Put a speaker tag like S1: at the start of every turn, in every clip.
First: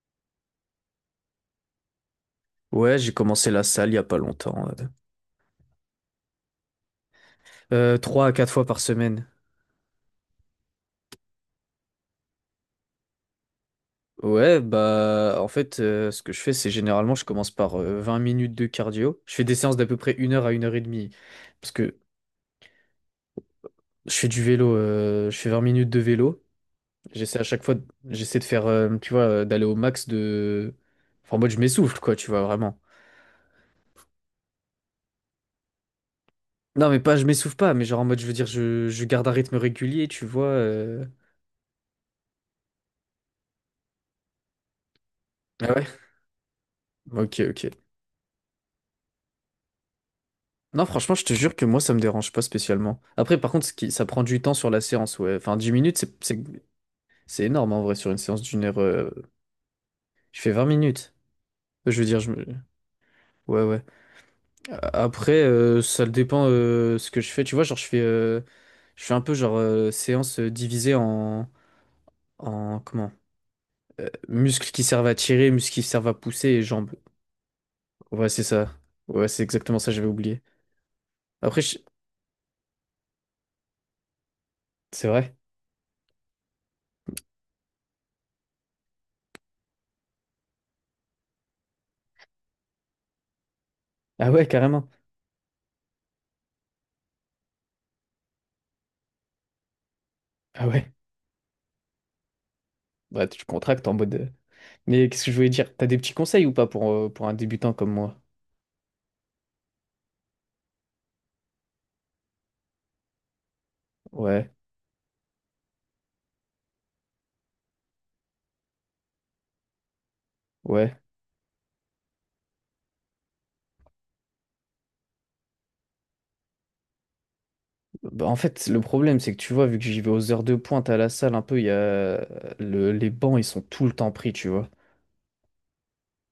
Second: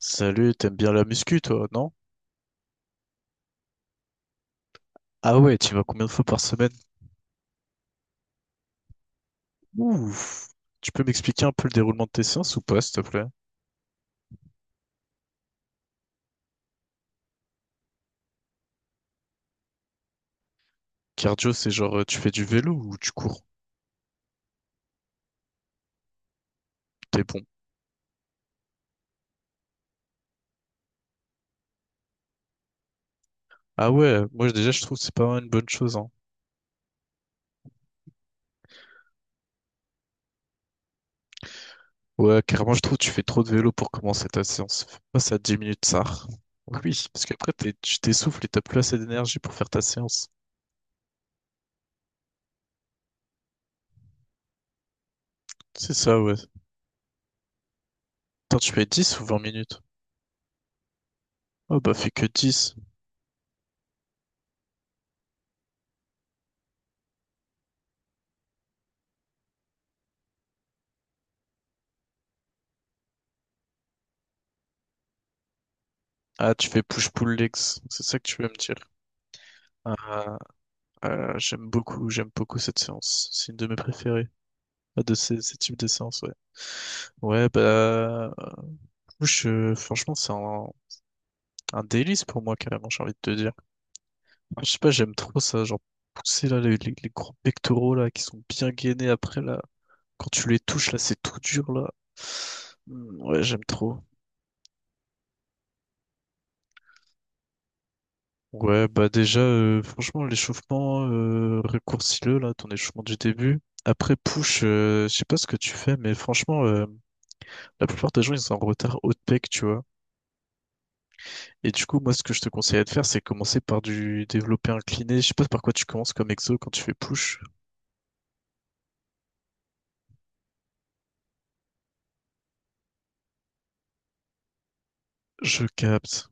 S1: Salut, t'aimes bien la muscu, toi, non?
S2: Ouais, j'ai commencé la salle il y a pas longtemps, ouais.
S1: Ah ouais, tu y vas combien de fois par semaine?
S2: Trois à quatre fois par semaine.
S1: Ouf. Tu peux m'expliquer un peu le déroulement de tes séances ou pas, s'il te plaît?
S2: Ouais, bah en fait, ce que je fais, c'est généralement, je commence par 20 minutes de cardio. Je fais des séances d'à peu près une heure à 1 heure et demie.
S1: Cardio, c'est
S2: Parce
S1: genre
S2: que
S1: tu fais du vélo ou tu cours?
S2: je fais du vélo, je fais 20 minutes de vélo.
S1: T'es
S2: J'essaie à
S1: bon.
S2: chaque fois, j'essaie de faire, tu vois, d'aller au max de… Enfin, en mode, je m'essouffle, quoi, tu vois, vraiment.
S1: Ah ouais, moi déjà je trouve que c'est pas vraiment une bonne chose, hein.
S2: Non, mais pas, je m'essouffle pas, mais genre en mode, je veux dire, je garde un rythme régulier, tu vois, euh.
S1: Ouais, carrément, je trouve que tu fais trop de vélo pour commencer ta séance. Passe à 10
S2: Ah
S1: minutes,
S2: ouais?
S1: ça. Oui, parce
S2: Ok,
S1: qu'après
S2: ok.
S1: tu t'essouffles et t'as plus assez d'énergie pour faire ta séance.
S2: Non, franchement, je te jure que moi, ça me dérange pas spécialement. Après, par contre, ce qui, ça prend du temps sur la séance, ouais. Enfin, dix
S1: C'est
S2: minutes,
S1: ça, ouais.
S2: c'est énorme en vrai sur une séance
S1: Attends,
S2: d'une
S1: tu
S2: heure.
S1: fais 10 ou 20 minutes?
S2: Je fais 20 minutes.
S1: Oh bah
S2: Je veux
S1: fais
S2: dire,
S1: que
S2: je me…
S1: 10.
S2: Ouais, ouais. Après, ça dépend ce que je fais. Tu vois, genre, je fais un peu genre séance divisée en, en comment? Muscles qui servent à tirer, muscles qui servent à pousser
S1: Ah,
S2: et
S1: tu fais
S2: jambes.
S1: push-pull legs, c'est ça que
S2: Ouais,
S1: tu
S2: c'est
S1: veux me
S2: ça.
S1: dire.
S2: Ouais, c'est exactement ça, j'avais
S1: Ah,
S2: oublié. Après, je-
S1: J'aime beaucoup cette séance. C'est une de mes préférées,
S2: c'est
S1: de
S2: vrai.
S1: ces types de séances, ouais. Ouais, bah, euh, je, franchement, un délice pour moi, carrément, j'ai envie de te dire.
S2: Ah ouais,
S1: Je sais
S2: carrément.
S1: pas, j'aime trop ça, genre, pousser, là, les gros pectoraux, là, qui sont bien gainés après, là. Quand tu les
S2: Ah
S1: touches,
S2: ouais.
S1: là, c'est tout dur, là. Hmm.
S2: Bah,
S1: Ouais,
S2: tu
S1: j'aime
S2: contractes en
S1: trop.
S2: mode. Mais qu'est-ce que je voulais dire? T'as des petits conseils ou pas pour, pour un débutant comme moi?
S1: Franchement, l'échauffement, raccourcis-le, là, ton échauffement du début. Après,
S2: Ouais,
S1: push, je sais pas ce que tu fais, mais franchement. La plupart des gens, ils sont en retard haut de pec, tu vois.
S2: ouais.
S1: Et du coup, moi, ce que je te conseillerais de faire, c'est commencer par du développé incliné. Je sais pas par quoi tu commences comme exo quand tu fais push.
S2: Bah, en fait, le problème, c'est que tu vois, vu que j'y vais aux heures de pointe à la salle, un peu, il y a les bancs, ils sont tout le temps pris, tu vois.
S1: Je capte.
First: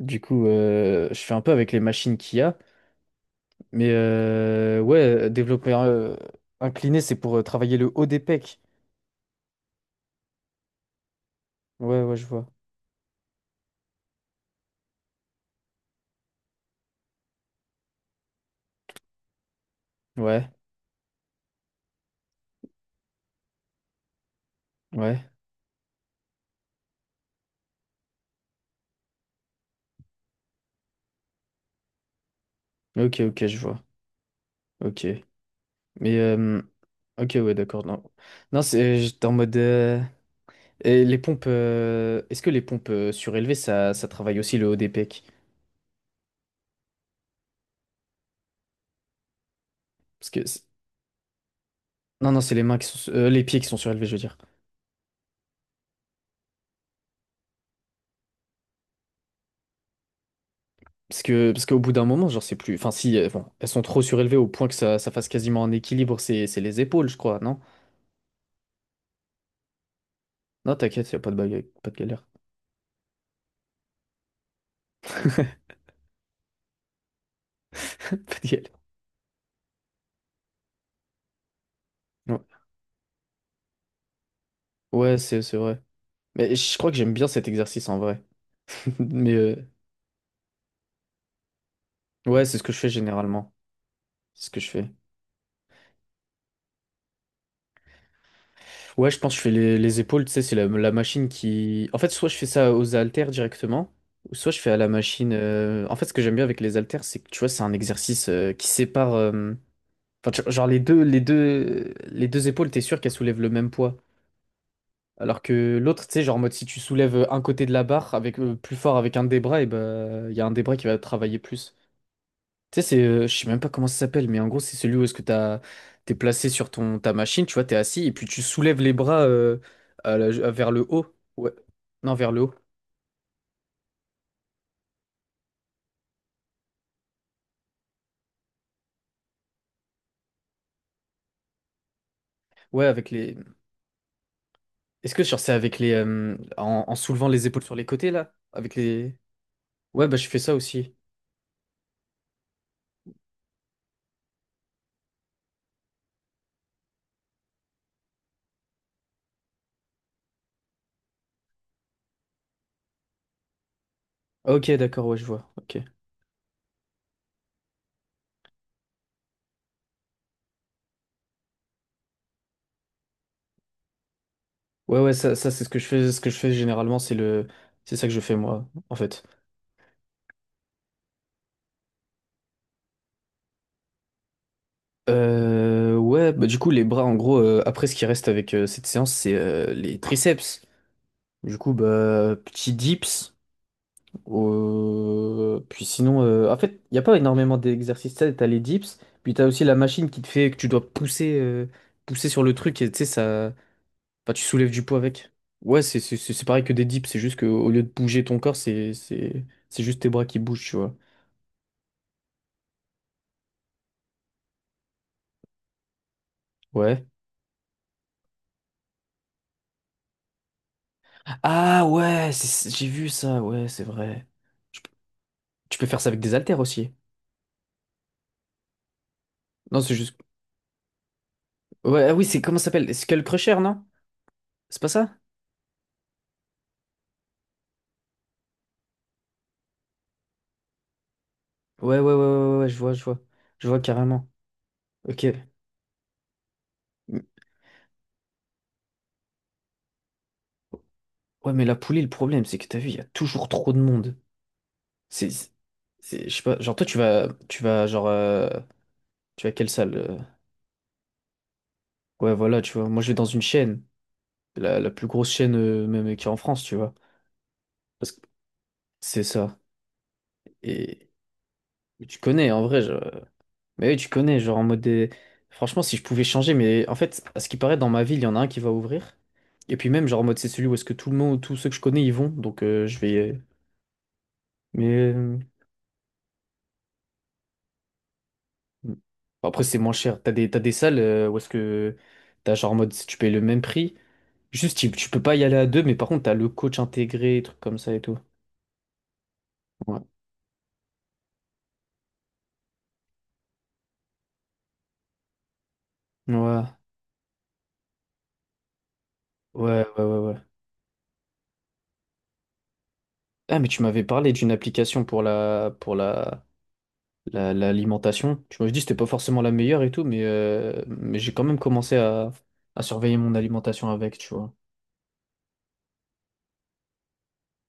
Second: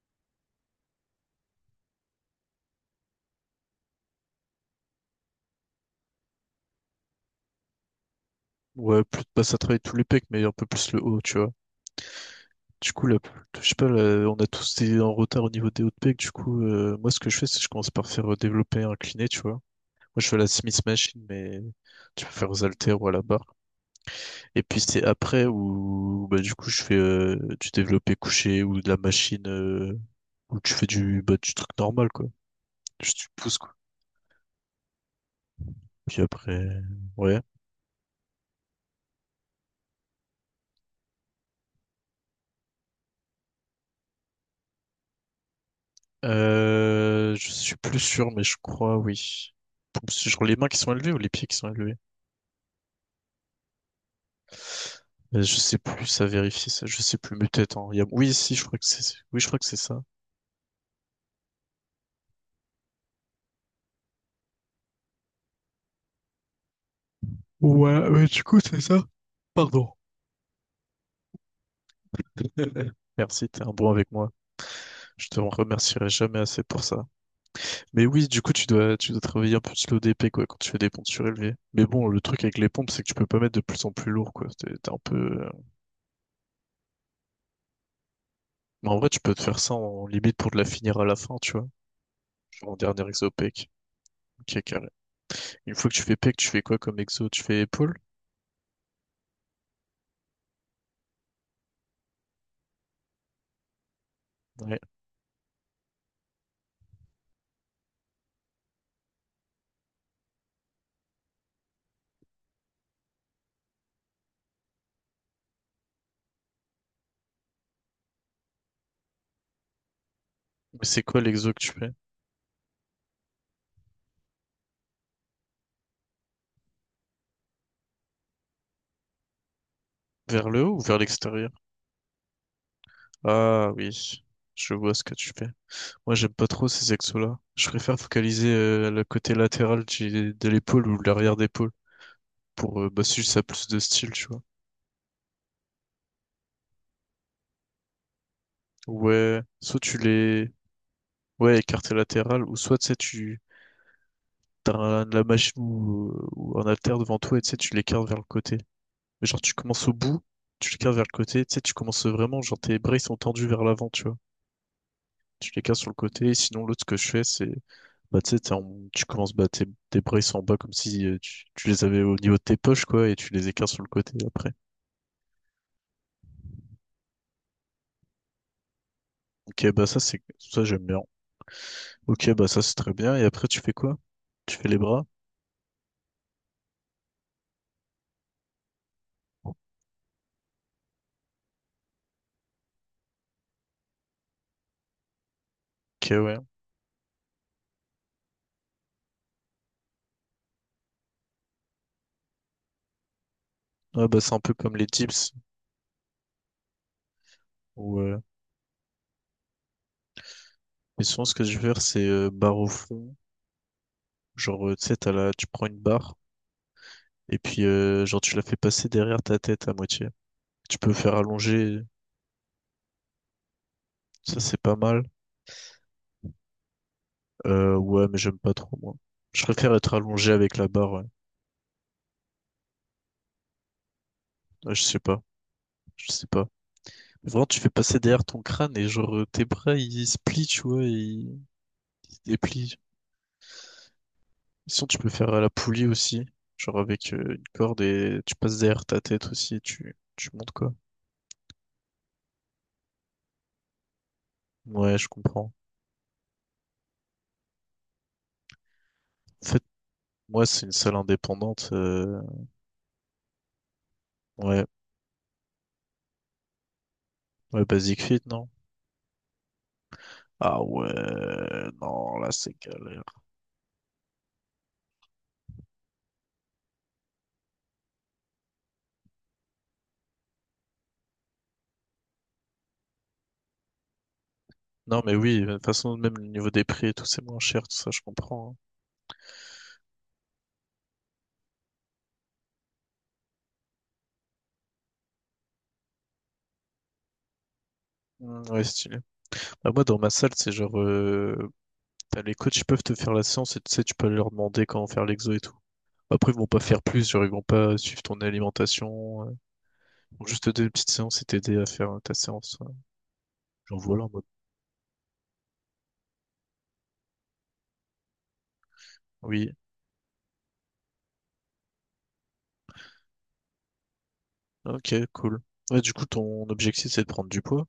S2: Du coup, je fais un peu avec les machines qu'il y a. Mais ouais, développer incliné, c'est pour travailler le haut des pecs.
S1: Ouais, plus de passe à travailler tous les pecs, mais un peu plus le haut, tu vois.
S2: Ouais, ouais, je vois.
S1: Du coup, là, je sais pas, là, on a tous été en retard au niveau des hauts de pec. Du coup, moi, ce que je fais, c'est que je commence par faire développé incliné, tu vois. Moi, je fais la
S2: Ouais,
S1: Smith Machine, mais tu peux faire aux haltères ou à la barre. Et puis, c'est
S2: ouais.
S1: après où, bah, du coup, je fais du développé couché ou de la machine. Ou tu fais du, bah, du truc normal, quoi. Juste
S2: Ok,
S1: tu
S2: ok,
S1: pousses,
S2: je
S1: quoi.
S2: vois. Ok. Mais,
S1: Puis après,
S2: ok,
S1: ouais.
S2: ouais, d'accord. Non, non c'est, j'étais en mode. Et les pompes, est-ce que les pompes surélevées, ça travaille aussi le haut des pecs?
S1: Je suis plus sûr, mais je crois, oui. C'est
S2: Parce
S1: genre
S2: que
S1: les
S2: c'est-
S1: mains qui sont élevées ou les pieds qui sont élevés?
S2: non, non, c'est les mains qui sont, les pieds qui sont surélevés, je veux dire.
S1: Je sais plus, ça vérifie ça, je sais plus, mais peut-être, hein. Oui, si, je crois que c'est, oui, je crois que c'est ça.
S2: Parce qu'au bout d'un moment, genre c'est plus, enfin si, bon, elles sont trop surélevées au point que ça fasse quasiment un équilibre, c'est les épaules, je crois, non?
S1: Ouais, mais du coup, c'est ça. Pardon.
S2: Non, t'inquiète, y a pas de bagarre, pas de galère,
S1: Merci, t'es un bon avec moi. Je te remercierai jamais assez pour ça. Mais oui,
S2: pas
S1: du
S2: de
S1: coup,
S2: galère.
S1: tu dois travailler un peu plus le DP, quoi, quand tu fais des pompes surélevées. Mais bon, le
S2: Ouais,
S1: truc avec les pompes, c'est que tu peux pas mettre de plus en plus lourd, quoi. T'es un peu...
S2: Ouais, c'est c'est vrai. Mais je crois que j'aime bien cet exercice en vrai.
S1: Mais en vrai, tu
S2: Mais
S1: peux te faire ça en limite pour de la finir à la fin, tu vois.
S2: ouais, c'est ce
S1: Genre
S2: que
S1: en
S2: je fais
S1: dernier exo
S2: généralement,
S1: pec.
S2: c'est ce que
S1: Ok,
S2: je
S1: calme.
S2: fais.
S1: Une fois que tu fais pec, tu fais quoi comme exo? Tu fais épaule?
S2: Ouais, je pense que je fais les épaules, tu sais, c'est la machine qui… En fait, soit je fais ça aux haltères directement, ou soit je fais à
S1: Ouais.
S2: la machine… En fait, ce que j'aime bien avec les haltères, c'est que, tu vois, c'est un exercice qui sépare… Enfin, genre, les deux épaules, t'es sûr qu'elles soulèvent le même poids. Alors que l'autre, tu sais, genre, en mode, si tu soulèves un côté de la barre avec, plus fort avec un des bras, et ben, il y a un des bras
S1: Mais
S2: qui va
S1: c'est quoi
S2: travailler
S1: l'exo que tu
S2: plus.
S1: fais?
S2: Tu sais, je sais même pas comment ça s'appelle, mais en gros, c'est celui où est-ce que t'as, t'es placé sur ta machine, tu vois, t'es assis, et puis tu soulèves les bras
S1: Vers le
S2: vers
S1: haut ou
S2: le
S1: vers
S2: haut.
S1: l'extérieur?
S2: Ouais. Non, vers le haut.
S1: Ah oui, je vois ce que tu fais. Moi, j'aime pas trop ces exos-là. Je préfère focaliser le côté latéral de l'épaule ou l'arrière d'épaule pour
S2: Ouais,
S1: bah,
S2: avec
S1: si
S2: les.
S1: ça a plus de style, tu vois.
S2: Est-ce que genre, c'est avec les. En, en soulevant les épaules sur les côtés, là? Avec les.
S1: Ouais, soit tu
S2: Ouais, bah, je fais
S1: les...
S2: ça aussi.
S1: Ouais, écarté latéral, ou soit, tu sais, tu... La machine ou un haltère devant toi et tu sais, tu l'écartes vers le côté. Mais genre, tu commences au bout, tu l'écartes vers le côté, tu sais, tu commences vraiment, genre, tes bras, ils sont tendus vers l'avant, tu vois.
S2: Ah, ok, d'accord, ouais, je vois.
S1: Tu l'écartes
S2: Ok.
S1: sur le côté, et sinon, l'autre, ce que je fais, c'est... Bah, tu sais, tu commences, bah, tes bras, ils sont en bas comme si tu les avais au niveau de tes poches, quoi, et tu les écartes sur le côté après.
S2: Ouais, ouais, ça c'est ce que je fais. Ce que je fais généralement, c'est le. C'est ça que je fais, moi, en fait.
S1: Ok, bah, ça, c'est... Ça, j'aime bien. Ok, bah, ça, c'est très bien. Et après, tu fais quoi? Tu fais les bras?
S2: Ouais, bah, du coup, les bras, en gros, après, ce qui reste avec cette séance, c'est les triceps. Du coup, bah, petit dips. Puis
S1: Ok,
S2: sinon,
S1: ouais.
S2: en fait, il n'y a pas énormément d'exercices. Tu as les dips, puis tu as aussi la machine qui te fait que tu dois pousser, pousser sur le truc et tu sais, ça…
S1: Ah, bah,
S2: enfin,
S1: c'est un
S2: tu
S1: peu
S2: soulèves
S1: comme
S2: du
S1: les
S2: poids avec.
S1: dips.
S2: Ouais, c'est pareil que des dips, c'est juste qu'au lieu de
S1: Ouais.
S2: bouger ton corps, c'est juste tes bras qui bougent, tu vois.
S1: Mais souvent, ce que je vais faire, c'est barre au fond. Genre, tu sais, t'as la... tu prends une barre
S2: Ouais.
S1: et puis, genre, tu la fais passer derrière ta tête à moitié. Tu peux faire allonger,
S2: Ah ouais, j'ai vu ça, ouais, c'est vrai.
S1: ça, c'est pas
S2: Tu peux
S1: mal.
S2: tu peux faire ça avec des haltères aussi.
S1: Ouais, mais j'aime pas trop, moi. Je préfère
S2: Non,
S1: être
S2: c'est juste.
S1: allongé avec la barre, ouais.
S2: Ouais, ah oui, c'est comment ça s'appelle? Skull Crusher, non?
S1: Ouais,
S2: C'est
S1: je
S2: pas
S1: sais
S2: ça?
S1: pas. Je sais pas. Vraiment, tu fais passer derrière ton crâne et, genre, tes bras, ils se plient, tu vois,
S2: Ouais,
S1: ils
S2: ouais, ouais,
S1: se
S2: ouais, ouais,
S1: déplient.
S2: je vois, je vois. Je vois carrément.
S1: Sinon, tu peux
S2: Ok.
S1: faire à la poulie aussi. Genre, avec
S2: M-
S1: une corde et tu passes derrière ta tête aussi tu montes, quoi.
S2: Ouais, mais la poulie, le problème, c'est que t'as vu, il y a toujours trop de monde.
S1: Ouais, je
S2: C'est,
S1: comprends.
S2: je sais pas, genre toi, tu vas, genre, tu
S1: En
S2: vas à
S1: fait,
S2: quelle salle? Euh,
S1: moi, c'est une salle indépendante.
S2: ouais, voilà, tu vois. Moi, je vais dans une chaîne,
S1: Ouais,
S2: la plus grosse chaîne, même, qui est en France, tu vois.
S1: ouais, Basic
S2: Parce
S1: Fit,
S2: que
S1: non?
S2: c'est ça.
S1: Ah ouais,
S2: Et
S1: non,
S2: tu
S1: là,
S2: connais,
S1: c'est
S2: en vrai,
S1: galère.
S2: mais oui, tu connais, genre, en mode des… Franchement, si je pouvais changer, mais en fait, à ce qui paraît, dans ma ville, il y en a un qui va ouvrir. Et puis même, genre, en mode, c'est celui où est-ce que tout le monde, tous ceux que je connais, ils vont. Donc, je vais.
S1: Non,
S2: Mais
S1: mais
S2: euh,
S1: oui, de toute façon, même le niveau des prix et tout, c'est moins cher, tout ça, je comprends,
S2: bon, après, c'est moins cher. T'as des salles où est-ce que t'as genre en mode si tu payes le même prix. Juste, tu peux pas y aller à deux, mais par contre, t'as le coach intégré, trucs comme ça et tout.
S1: hein. Mm. Ouais, stylé. Bah, moi, dans
S2: Ouais.
S1: ma salle, c'est genre, t'as les coachs, ils peuvent te faire la séance et tu sais, tu peux aller leur demander comment faire l'exo et tout. Après, ils vont pas
S2: Ouais,
S1: faire plus, genre, ils vont pas suivre ton alimentation. Euh.
S2: ouais, ouais,
S1: Ils
S2: ouais,
S1: vont
S2: ouais.
S1: juste te donner une petite séance et t'aider à faire ta séance, ouais.
S2: Ah, mais
S1: Genre,
S2: tu
S1: voilà,
S2: m'avais
S1: en mode.
S2: parlé d'une application pour l'alimentation. Tu m'avais dit que c'était pas forcément la
S1: Oui,
S2: meilleure et tout, mais j'ai quand même commencé à surveiller mon alimentation avec, tu vois.
S1: ok, cool. Ouais, du coup, ton objectif, c'est de prendre du poids,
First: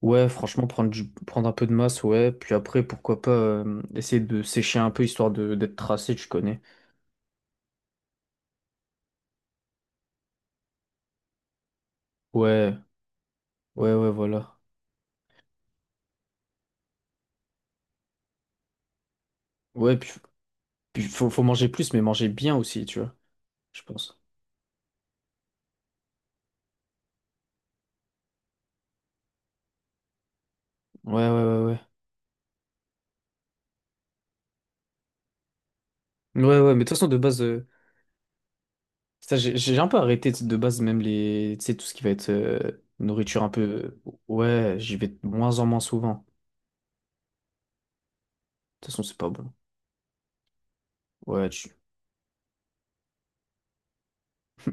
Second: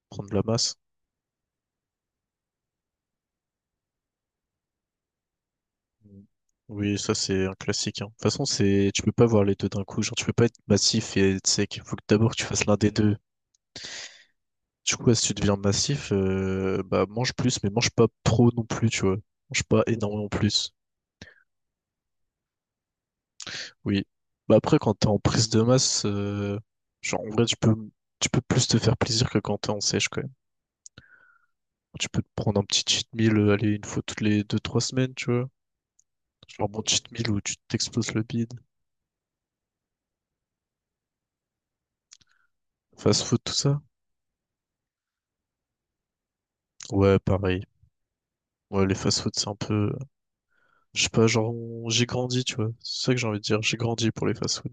S2: Ouais,
S1: prendre de la
S2: franchement,
S1: masse.
S2: prendre un peu de masse, ouais. Puis après, pourquoi pas essayer de sécher un peu histoire de d'être tracé,
S1: Mm.
S2: tu connais.
S1: Oui, ça c'est un classique, hein. De toute façon, c'est tu peux pas voir les deux d'un coup. Genre, tu peux pas être massif et être sec. Il faut que d'abord tu fasses l'un
S2: Ouais,
S1: des deux.
S2: ouais, ouais, voilà.
S1: Du coup, si tu deviens massif, bah mange plus, mais mange pas trop non plus, tu vois. Mange pas
S2: Ouais,
S1: énormément plus.
S2: puis faut manger plus, mais manger bien aussi, tu vois, je
S1: Oui.
S2: pense.
S1: Bah après, quand t'es en prise de masse, genre en vrai, tu peux plus te faire plaisir que quand t'es en sèche quand même.
S2: Ouais, ouais, ouais, ouais.
S1: Tu peux te prendre un petit cheat meal, aller une fois toutes les deux trois semaines, tu vois.
S2: Ouais,
S1: Genre
S2: ouais,
S1: bon
S2: mais de toute façon,
S1: cheat
S2: de
S1: meal où
S2: base,
S1: tu t'exploses le bide.
S2: ça, j'ai un peu arrêté de base, même les, tu sais, tout ce qui va être
S1: Fast food,
S2: nourriture un
S1: tout ça.
S2: peu. Ouais, j'y vais de moins en moins souvent.
S1: Ouais, pareil. Ouais,
S2: De toute
S1: les
S2: façon, c'est
S1: fast
S2: pas
S1: food, c'est
S2: bon.
S1: un peu. Je sais pas,
S2: Ouais,
S1: genre,
S2: tu…
S1: j'ai grandi, tu vois. C'est ça que j'ai envie de dire. J'ai grandi pour les fast-food.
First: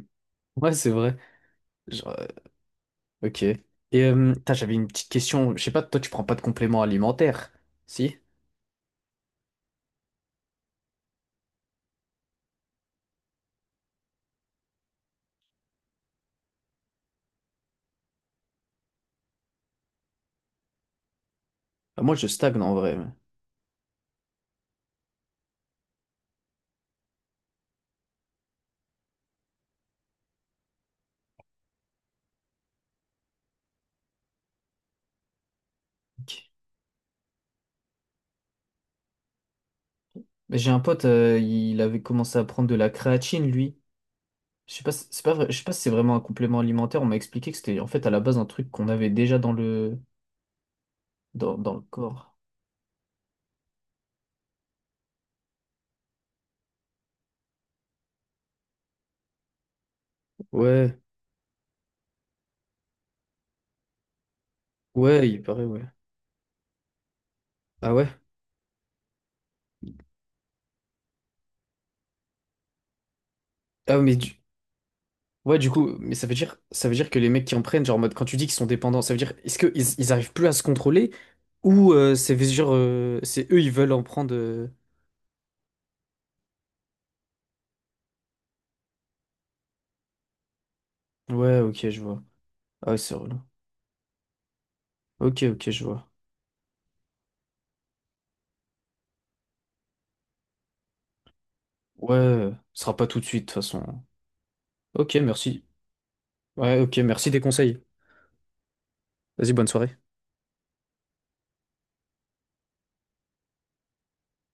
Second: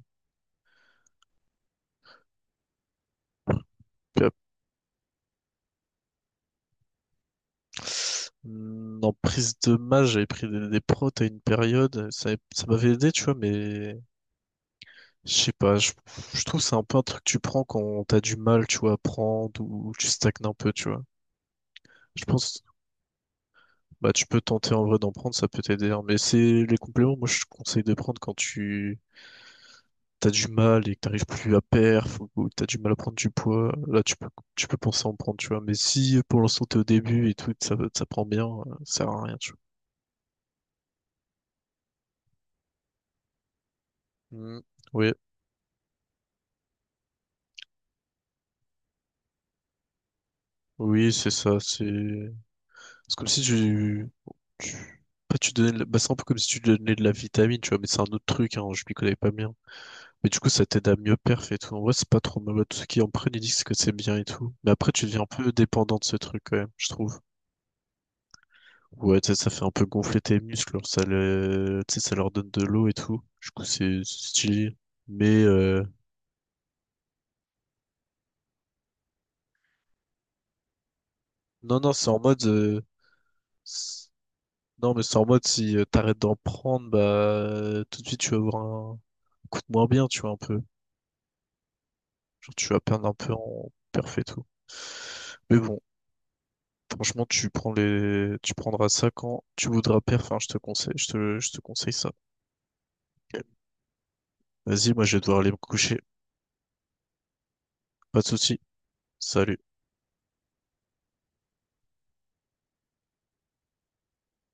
S2: ouais, c'est vrai. Ok. Et
S1: Puis, euh,
S2: putain, j'avais une petite question. Je sais pas, toi, tu prends pas de compléments alimentaires, si?
S1: hmm, en prise de masse, j'avais pris des protes à une période. Ça m'avait aidé, tu vois, mais je sais pas. Je trouve que c'est un peu un truc que tu prends quand t'as du mal, tu vois, à prendre ou tu stagnes un peu, tu vois.
S2: Bah, moi,
S1: Je
S2: je
S1: pense,
S2: stagne en vrai.
S1: bah, tu peux tenter en vrai d'en prendre, ça peut t'aider, hein. Mais c'est les compléments, moi, je conseille de prendre quand tu t'as du mal et que t'arrives plus à perf ou que t'as du mal à prendre du poids, là tu peux penser à en prendre, tu vois. Mais si
S2: Ok.
S1: pour l'instant t'es au début et tout, ça prend bien, ça sert à rien, tu
S2: Mais j'ai un pote, il avait commencé à prendre de la créatine, lui.
S1: vois. Mm.
S2: Je sais pas, si-
S1: Oui,
S2: c'est pas vrai- je sais pas si c'est vraiment un complément alimentaire. On m'a expliqué que c'était en fait à la base un truc qu'on avait déjà dans
S1: oui, c'est ça,
S2: dans le corps.
S1: c'est comme si tu tu pas tu donnais de la- bah, c'est un peu comme si tu donnais de la vitamine, tu vois, mais c'est un autre truc, hein, je m'y connais pas bien. Mais du coup, ça t'aide à
S2: Ouais,
S1: mieux perf et tout. En vrai, c'est pas trop mal. Tous ceux qui en prennent, ils disent que c'est bien et tout. Mais après, tu deviens un
S2: ouais, il
S1: peu
S2: paraît, ouais.
S1: dépendant de ce truc, quand même, je trouve.
S2: Ah ouais?
S1: Ouais, tu sais, ça fait un peu gonfler tes muscles, alors ça, le... tu sais, ça leur donne de l'eau et tout. Du coup,
S2: Ah mais
S1: c'est
S2: du-
S1: stylé. Mais
S2: Ouais, du
S1: euh,
S2: coup, mais ça veut dire, que les mecs qui en prennent, genre, en mode, quand tu dis qu'ils sont dépendants, ça veut dire, est-ce qu'ils ils arrivent plus à se contrôler
S1: non,
S2: ou
S1: c'est en
S2: c'est
S1: mode.
S2: genre,
S1: euh,
S2: c'est eux, ils veulent en
S1: c'est-
S2: prendre.
S1: Non, mais c'est en mode si t'arrêtes d'en prendre, bah tout de suite tu vas avoir un coup de moins bien, tu vois, un peu.
S2: Ouais, ok, je vois.
S1: Genre, tu vas
S2: Ah, ouais,
S1: perdre un
S2: c'est
S1: peu
S2: relou.
S1: en perf et tout.
S2: Ok,
S1: Mais
S2: ok,
S1: bon,
S2: je vois.
S1: franchement, tu prends les... tu prendras ça quand tu voudras perf, enfin, je te conseille, je te conseille ça.
S2: Ouais, ce sera pas tout de suite, de toute façon.
S1: Vas-y, moi
S2: Ok,
S1: je vais devoir aller me
S2: merci.
S1: coucher.
S2: Ouais, ok, merci des conseils.
S1: Pas de soucis.
S2: Vas-y,
S1: Salut.
S2: bonne soirée.